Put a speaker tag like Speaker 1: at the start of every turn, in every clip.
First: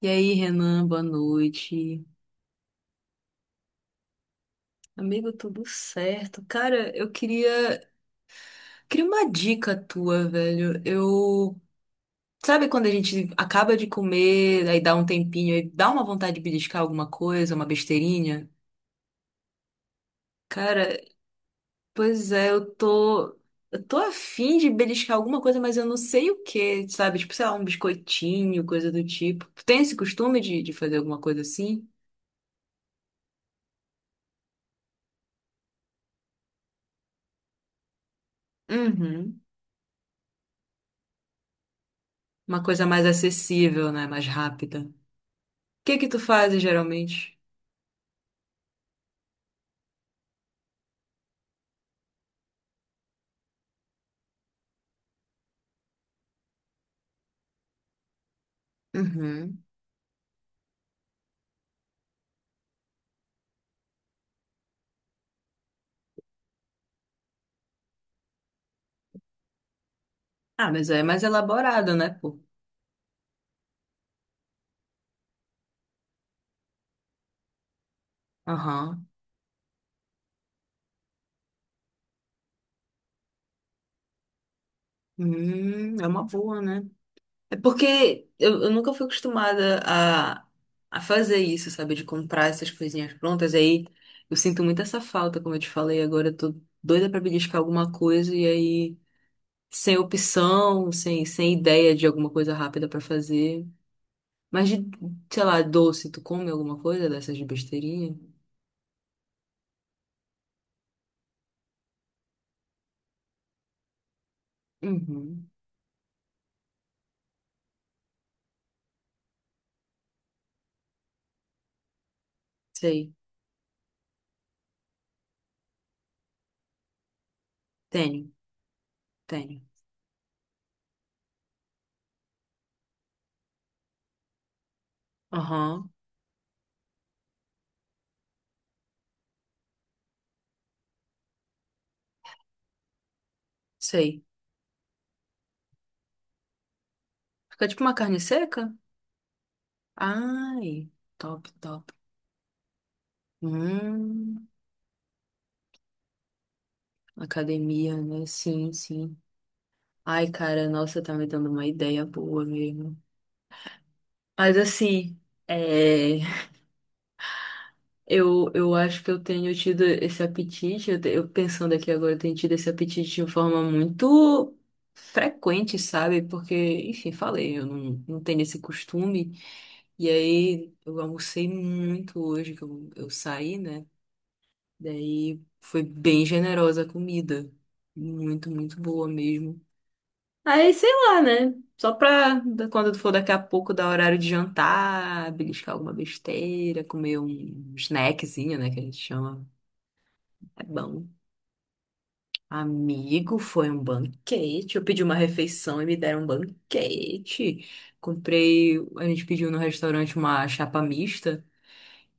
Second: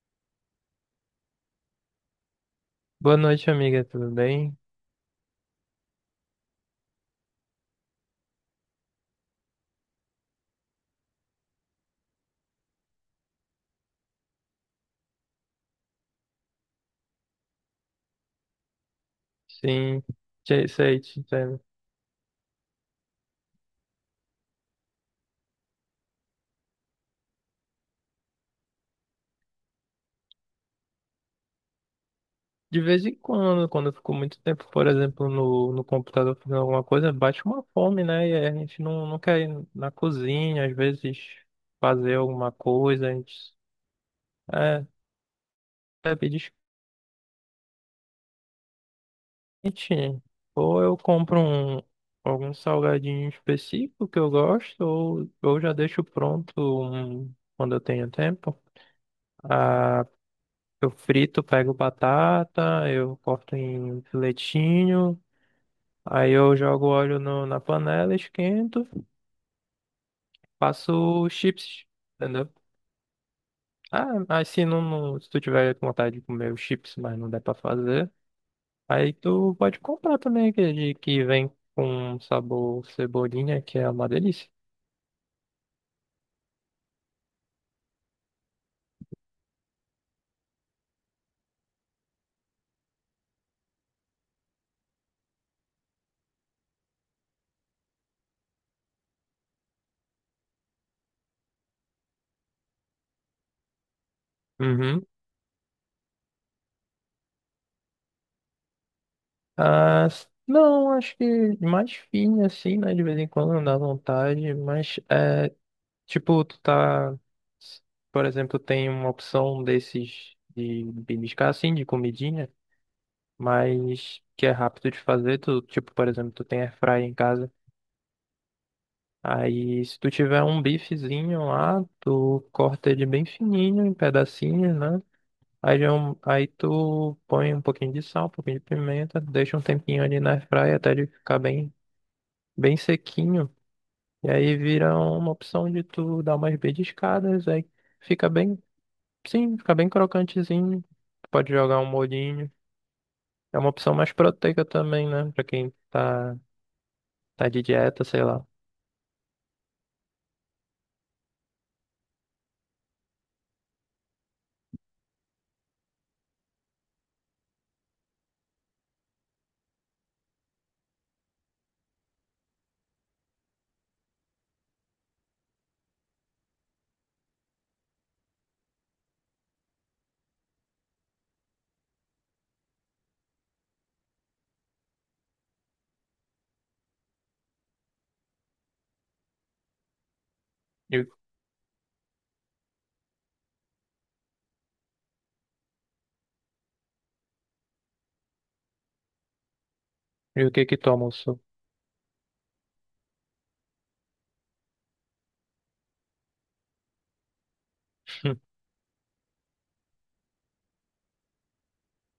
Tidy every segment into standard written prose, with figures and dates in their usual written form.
Speaker 1: E aí, Renan, boa noite.
Speaker 2: Boa noite, amiga. Tudo bem?
Speaker 1: Amigo, tudo certo? Cara, queria uma dica tua, velho. Eu, sabe quando a gente acaba de comer, aí dá um tempinho, aí dá uma vontade de beliscar alguma coisa, uma besteirinha?
Speaker 2: Sim, sei,
Speaker 1: Cara,
Speaker 2: sei, te entendo.
Speaker 1: pois é, eu tô afim de beliscar alguma coisa, mas eu não sei o que, sabe? Tipo, sei lá, um biscoitinho, coisa do tipo. Tu tem esse costume de fazer alguma coisa assim?
Speaker 2: De vez em quando, quando eu fico muito tempo, por exemplo, no computador fazendo alguma coisa, bate uma fome, né? E aí a gente não
Speaker 1: Uhum.
Speaker 2: quer ir na cozinha, às vezes fazer alguma
Speaker 1: Uma coisa mais
Speaker 2: coisa, a gente
Speaker 1: acessível, né? Mais
Speaker 2: é,
Speaker 1: rápida. Que
Speaker 2: é
Speaker 1: tu
Speaker 2: pedir
Speaker 1: fazes geralmente?
Speaker 2: quentinho. Ou eu compro um, algum salgadinho específico que eu gosto, ou eu já deixo pronto um, quando eu tenho tempo.
Speaker 1: Uhum.
Speaker 2: Eu frito, pego batata, eu corto em filetinho, aí eu jogo óleo na panela, esquento,
Speaker 1: Ah, mas é mais
Speaker 2: faço chips,
Speaker 1: elaborado, né, pô?
Speaker 2: entendeu? Ah, mas se se tu tiver com vontade de comer os chips, mas não der pra fazer,
Speaker 1: Aham.
Speaker 2: aí tu pode comprar também aquele que vem com sabor cebolinha, que é uma delícia.
Speaker 1: É uma boa, né? É porque eu nunca fui acostumada a fazer isso, sabe? De comprar essas coisinhas prontas. Aí eu sinto muito essa falta, como eu te falei. Agora eu tô doida pra beliscar alguma coisa e aí sem opção, sem ideia de alguma coisa rápida pra fazer. Mas de,
Speaker 2: Uhum.
Speaker 1: sei lá, doce, tu come alguma coisa dessas de besteirinha?
Speaker 2: Ah, não, acho que mais fino assim, né? De vez em quando não dá vontade, mas
Speaker 1: Uhum.
Speaker 2: é. Tipo, tu tá, por exemplo, tem uma opção desses de beliscar assim, de comidinha,
Speaker 1: Sei.
Speaker 2: mas que é rápido de fazer. Tu, tipo, por exemplo, tu tem airfryer em casa.
Speaker 1: Tenho, tenho.
Speaker 2: Aí, se tu tiver um bifezinho lá, tu corta ele bem fininho, em pedacinhos, né? Aí,
Speaker 1: Aham,
Speaker 2: aí tu põe um pouquinho de sal, um pouquinho de pimenta, deixa um tempinho ali na airfryer até ele ficar bem, bem sequinho.
Speaker 1: sei.
Speaker 2: E aí vira uma opção de tu dar umas beliscadas,
Speaker 1: Fica
Speaker 2: aí
Speaker 1: tipo uma carne
Speaker 2: fica bem.
Speaker 1: seca?
Speaker 2: Sim, fica bem
Speaker 1: Ai,
Speaker 2: crocantezinho.
Speaker 1: top,
Speaker 2: Pode jogar um
Speaker 1: top.
Speaker 2: molhinho. É uma opção mais
Speaker 1: Hum,
Speaker 2: proteica também, né? Pra quem tá, tá de
Speaker 1: academia,
Speaker 2: dieta, sei
Speaker 1: né?
Speaker 2: lá.
Speaker 1: Sim, sim. Ai, cara, nossa, tá me dando uma ideia boa mesmo. Mas assim, é, eu acho que eu tenho tido esse apetite, eu pensando aqui agora, eu tenho tido esse apetite de forma muito frequente, sabe? Porque, enfim, falei, eu não, não tenho esse costume. E aí, eu almocei muito hoje, que eu saí, né? Daí foi bem generosa a comida. Muito, muito boa mesmo. Aí, sei
Speaker 2: E,
Speaker 1: lá, né? Só pra da- quando for daqui a pouco dar horário de jantar, beliscar alguma besteira, comer um snackzinho, né? Que a gente chama.
Speaker 2: o
Speaker 1: É
Speaker 2: que que toma
Speaker 1: bom.
Speaker 2: o seu?
Speaker 1: Amigo, foi um banquete. Eu pedi uma refeição e me deram um banquete. Comprei, a gente pediu no restaurante uma chapa mista.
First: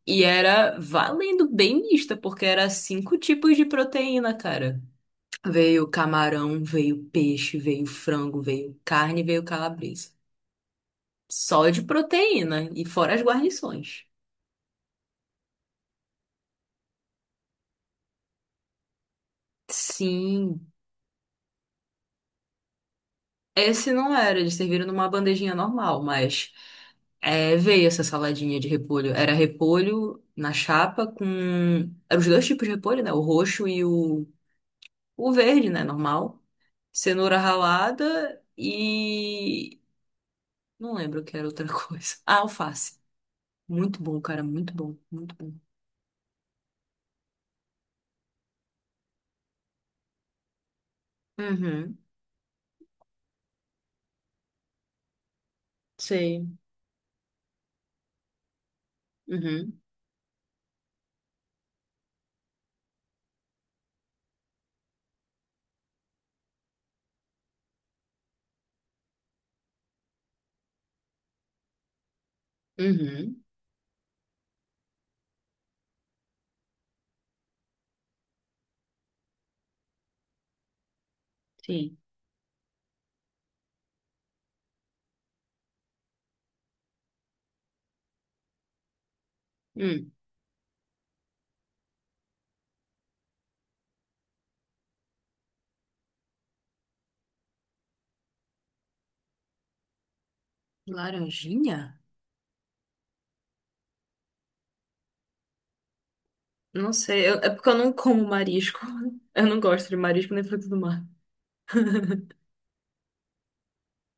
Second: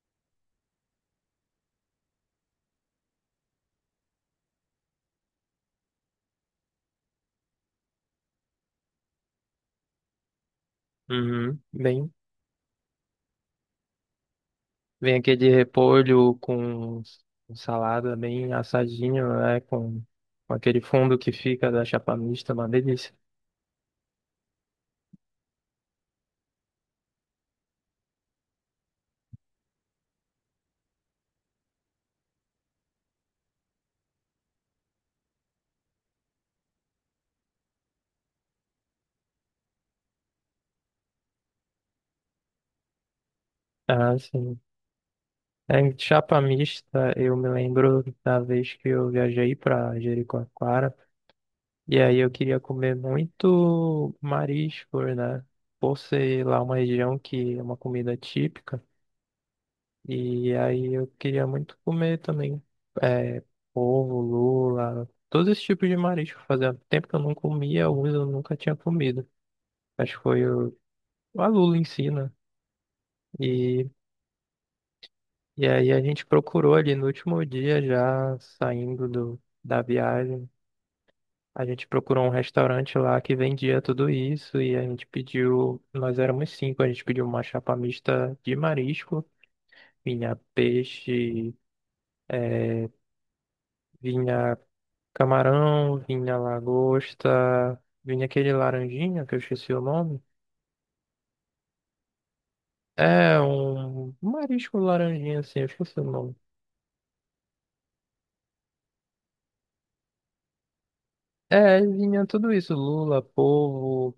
Speaker 1: E era valendo bem mista, porque era cinco tipos de proteína, cara. Veio camarão, veio peixe, veio frango, veio carne, veio calabresa.
Speaker 2: Uhum.
Speaker 1: Só de
Speaker 2: Bem,
Speaker 1: proteína e fora as guarnições.
Speaker 2: vem aqui de repolho com salada bem assadinho, né? Com
Speaker 1: Sim.
Speaker 2: aquele fundo que fica da chapa mista, uma delícia.
Speaker 1: Esse não era, eles serviram numa bandejinha normal, mas é, veio essa saladinha de repolho. Era repolho na chapa com. Eram os dois tipos de repolho, né? O roxo e o verde, né? Normal. Cenoura ralada e. Não lembro o que era outra coisa. Ah, alface. Muito
Speaker 2: Ah,
Speaker 1: bom, cara,
Speaker 2: sim.
Speaker 1: muito bom, muito bom.
Speaker 2: É, em chapa mista, eu me lembro da vez que eu viajei pra Jericoacoara.
Speaker 1: Uhum.
Speaker 2: E aí eu queria comer muito marisco, né? Por ser
Speaker 1: Sei.
Speaker 2: lá uma região que é uma comida típica.
Speaker 1: Uhum.
Speaker 2: E aí eu queria muito comer também é, polvo, lula, todos esses tipos de marisco. Fazia tempo que eu não comia, alguns eu nunca tinha comido. Acho que foi o, a lula em si, né?
Speaker 1: Uhum.
Speaker 2: E, e aí a gente procurou ali no último dia já saindo do, da viagem. A gente
Speaker 1: Sim.
Speaker 2: procurou um restaurante lá que vendia tudo isso e a gente pediu, nós éramos cinco, a gente pediu uma chapa mista de marisco,
Speaker 1: Hum.
Speaker 2: vinha peixe, eh, vinha camarão, vinha lagosta, vinha aquele laranjinha que eu esqueci o nome.
Speaker 1: Laranjinha?
Speaker 2: É, um marisco laranjinha assim, eu esqueci o nome.
Speaker 1: Não sei, eu- é porque eu não como marisco. Eu não gosto de marisco nem fruto do mar.
Speaker 2: É, vinha tudo isso, lula, polvo.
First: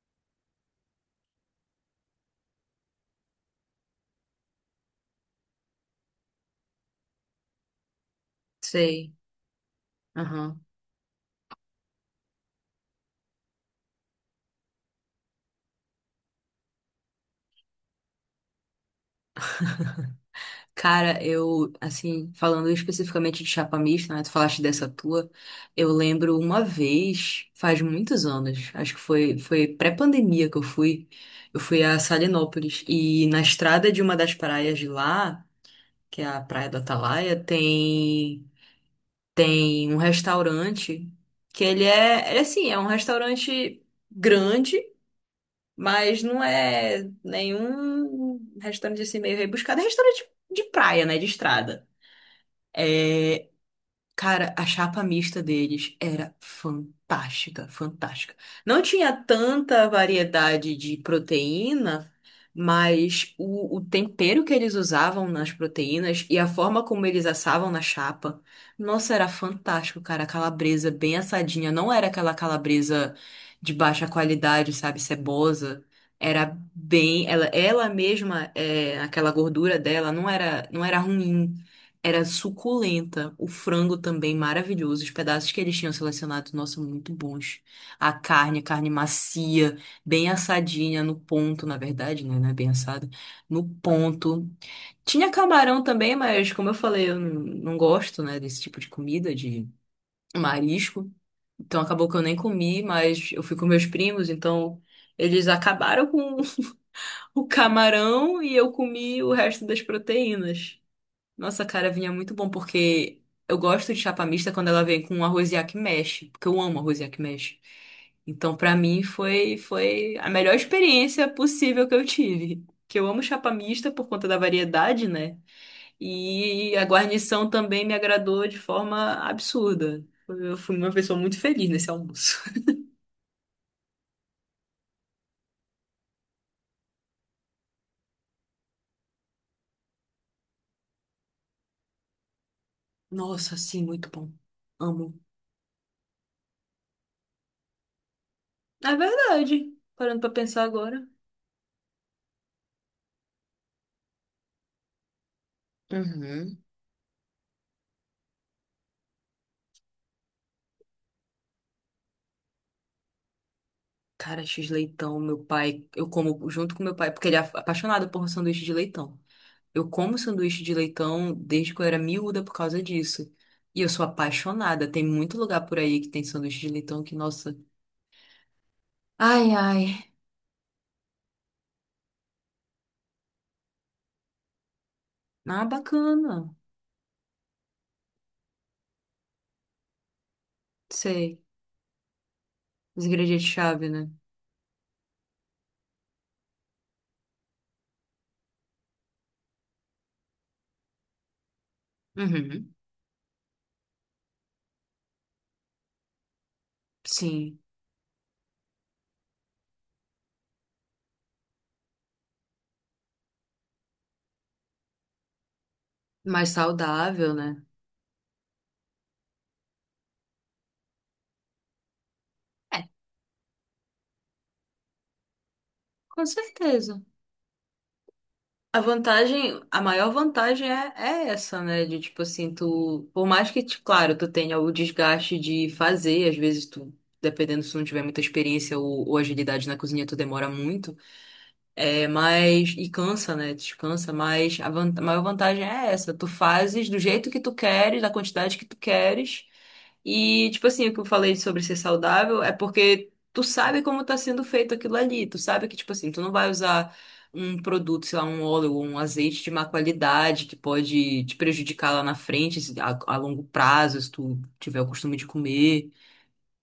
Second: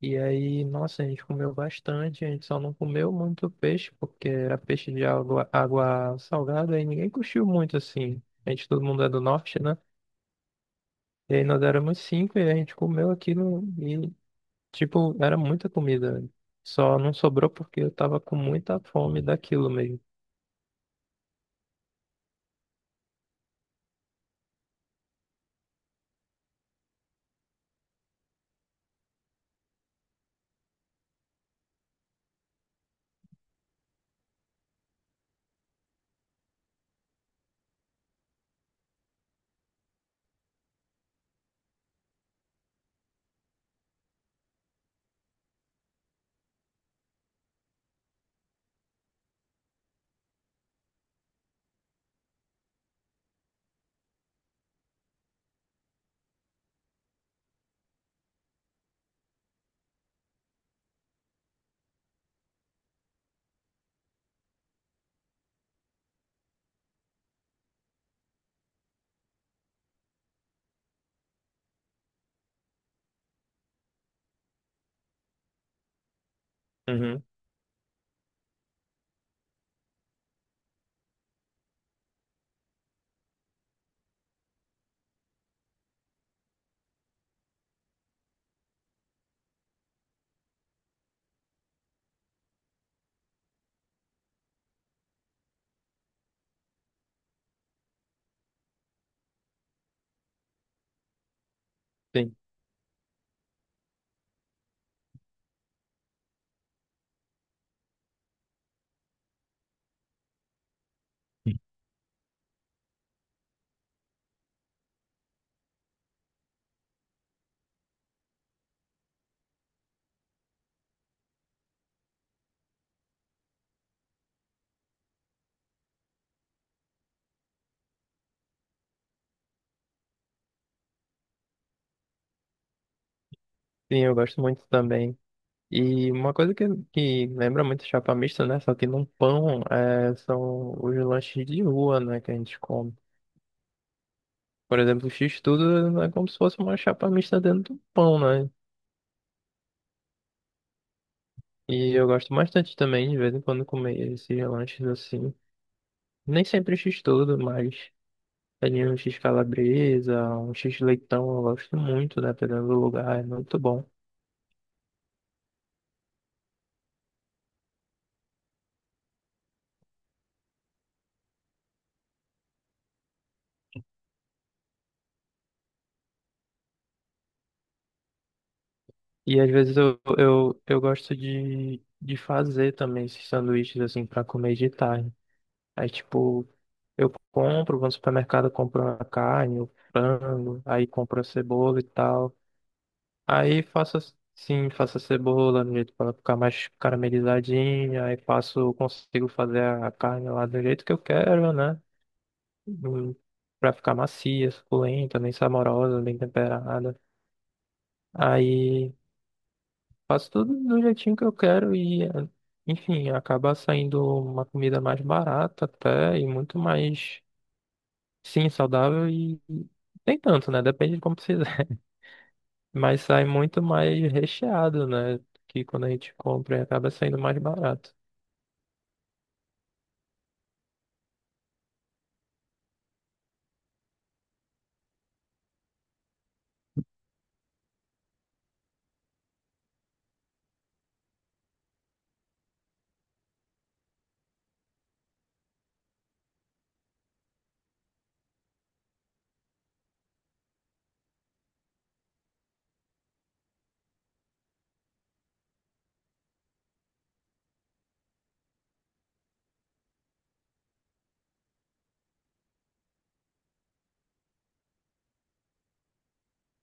Speaker 2: E aí, nossa, a gente comeu bastante, a gente só não comeu muito peixe, porque era peixe de água, água salgada e ninguém curtiu muito assim. A gente, todo mundo é
Speaker 1: Sei.
Speaker 2: do norte, né?
Speaker 1: Aham.
Speaker 2: E aí nós éramos cinco e a gente comeu aquilo e, tipo, era muita comida. Só não sobrou porque eu tava com muita fome daquilo mesmo.
Speaker 1: Cara, eu, assim, falando especificamente de chapa mista, né? Tu falaste dessa tua. Eu lembro uma vez, faz muitos anos, acho que foi pré-pandemia que eu fui. Eu fui a Salinópolis. E na estrada de uma das praias de lá, que é a Praia do Atalaia, tem. Tem um restaurante que ele, assim, é um restaurante grande, mas não é nenhum restaurante assim meio rebuscado. É restaurante de praia, né? De estrada. É, cara, a chapa mista deles era fantástica, fantástica. Não tinha tanta variedade de proteína, mas o tempero que eles usavam nas proteínas e a forma como eles assavam na chapa, nossa, era fantástico, cara. A calabresa bem assadinha, não era aquela calabresa de baixa qualidade, sabe, cebosa. Era
Speaker 2: Uhum,
Speaker 1: bem, ela mesma, é, aquela gordura dela não era ruim. Era suculenta. O frango também maravilhoso. Os pedaços que eles tinham selecionado, nossa, muito bons. A carne, carne macia, bem assadinha no ponto, na verdade, né? Não é bem assada. No ponto. Tinha camarão também, mas como eu falei, eu não gosto, né, desse tipo de comida, de marisco. Então acabou que eu nem
Speaker 2: sim.
Speaker 1: comi, mas eu fui com meus primos, então eles acabaram com o camarão e eu comi o resto das proteínas. Nossa, cara, vinha muito bom, porque eu gosto de chapa mista quando ela vem com arroz que mexe, porque eu amo arroz que mexe. Então, pra mim, foi a melhor experiência possível que eu tive. Que eu amo chapa mista por conta da variedade, né? E a guarnição também me agradou de forma absurda. Eu fui uma pessoa muito feliz nesse almoço.
Speaker 2: Sim, eu gosto muito também. E uma coisa que lembra muito chapa mista, né? Só que num pão, é, são os lanches de rua, né? Que a gente come.
Speaker 1: Nossa, sim, muito bom.
Speaker 2: Por exemplo, o
Speaker 1: Amo.
Speaker 2: X-tudo é como se fosse uma chapa mista dentro do pão, né?
Speaker 1: É verdade. Parando pra pensar agora.
Speaker 2: E eu gosto bastante também, de vez em quando, comer esses lanches assim. Nem
Speaker 1: Uhum.
Speaker 2: sempre X-tudo, mas ali um X-calabresa, um X-leitão, eu gosto muito, né? Dependendo do lugar, é muito bom.
Speaker 1: Cara, X leitão, meu pai, eu como junto com meu pai, porque ele é af- apaixonado por sanduíche de leitão. Eu como sanduíche de leitão desde que eu era miúda por causa disso. E eu sou apaixonada. Tem muito lugar por aí que tem sanduíche de leitão que, nossa.
Speaker 2: E às
Speaker 1: Ai,
Speaker 2: vezes eu,
Speaker 1: ai.
Speaker 2: eu, eu gosto de fazer também esses sanduíches assim para comer de tarde.
Speaker 1: Ah,
Speaker 2: Aí, tipo,
Speaker 1: bacana.
Speaker 2: eu compro, vou no supermercado, compro a carne, o frango, aí compro a
Speaker 1: Sei.
Speaker 2: cebola e tal.
Speaker 1: Os
Speaker 2: Aí
Speaker 1: ingredientes-chave, né?
Speaker 2: sim, faço a cebola no jeito para ficar mais caramelizadinha, aí faço, consigo fazer a carne lá do jeito que eu quero, né?
Speaker 1: Uhum.
Speaker 2: Hum, pra ficar macia, suculenta, bem saborosa, bem temperada.
Speaker 1: Sim.
Speaker 2: Aí faço tudo do jeitinho que eu quero e, enfim, acaba saindo uma comida mais barata até e
Speaker 1: Mais
Speaker 2: muito mais,
Speaker 1: saudável, né?
Speaker 2: sim, saudável e nem tanto, né? Depende de como você.
Speaker 1: É,
Speaker 2: Mas sai muito mais recheado, né? Que quando a gente
Speaker 1: com
Speaker 2: compra e acaba
Speaker 1: certeza.
Speaker 2: saindo mais barato.
Speaker 1: A vantagem, a maior vantagem é essa, né? De tipo assim, tu, por mais que, te- claro, tu tenha o desgaste de fazer, às vezes tu, dependendo se tu não tiver muita experiência ou agilidade na cozinha, tu demora muito, é, mas, e cansa, né? Descansa, mas a, van- a maior vantagem é essa, tu fazes do jeito que tu queres, da quantidade que tu queres, e, tipo assim, o que eu falei sobre ser saudável é porque tu sabe como tá sendo feito aquilo ali. Tu sabe que, tipo assim, tu não vai usar um produto, sei lá, um óleo ou um azeite de má qualidade que pode te prejudicar lá na frente, se- a longo prazo, se tu tiver o costume de comer,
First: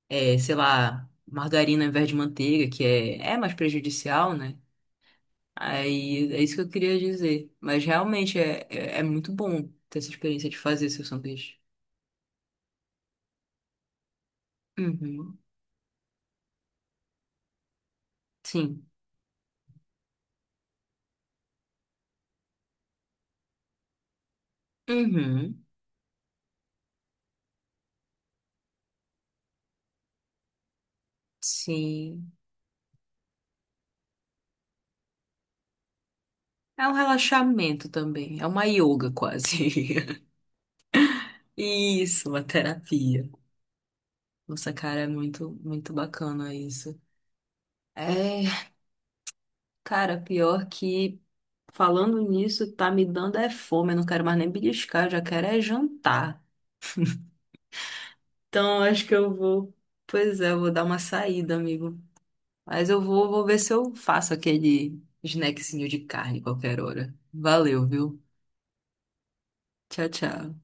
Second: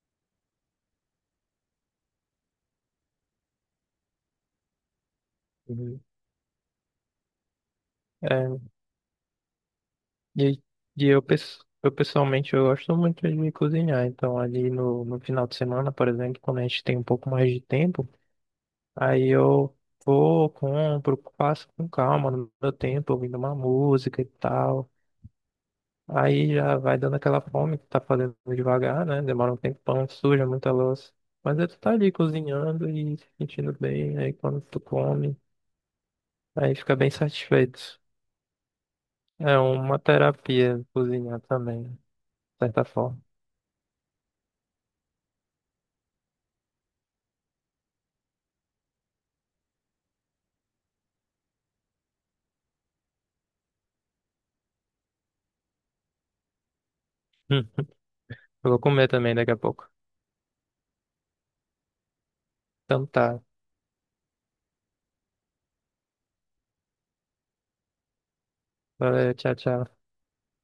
Speaker 1: é, sei lá, margarina ao invés de manteiga, que é mais prejudicial, né?
Speaker 2: Uhum.
Speaker 1: Aí é isso que eu queria dizer. Mas realmente
Speaker 2: É,
Speaker 1: é muito bom ter essa experiência
Speaker 2: e,
Speaker 1: de fazer seu
Speaker 2: e
Speaker 1: sanduíche.
Speaker 2: eu pessoalmente eu gosto muito de cozinhar, então ali no
Speaker 1: Uhum.
Speaker 2: final de semana, por exemplo, quando a gente tem um pouco mais de tempo,
Speaker 1: Sim.
Speaker 2: aí eu vou, compro, faço com calma no meu tempo, ouvindo uma música e tal.
Speaker 1: Uhum.
Speaker 2: Aí já vai dando aquela fome que tá fazendo devagar, né? Demora um tempão, suja muita louça. Mas aí tu tá ali
Speaker 1: Sim.
Speaker 2: cozinhando e se sentindo bem, aí quando tu come. Aí
Speaker 1: É um
Speaker 2: fica bem
Speaker 1: relaxamento
Speaker 2: satisfeito.
Speaker 1: também. É uma yoga
Speaker 2: É
Speaker 1: quase.
Speaker 2: uma terapia cozinhar também, de
Speaker 1: Isso, uma
Speaker 2: certa forma.
Speaker 1: terapia. Nossa, cara, é muito, muito bacana isso. É, cara, pior que falando nisso, tá me dando é fome. Eu não quero mais nem beliscar, eu já quero é jantar.
Speaker 2: Hum, eu vou
Speaker 1: Então, acho
Speaker 2: comer
Speaker 1: que eu
Speaker 2: também daqui a
Speaker 1: vou.
Speaker 2: pouco.
Speaker 1: Pois é, eu vou dar uma saída, amigo. Mas eu
Speaker 2: Então
Speaker 1: vou,
Speaker 2: tá.
Speaker 1: vou ver se eu faço aquele snackzinho de carne qualquer hora. Valeu, viu?
Speaker 2: Valeu, tchau, tchau.
Speaker 1: Tchau, tchau.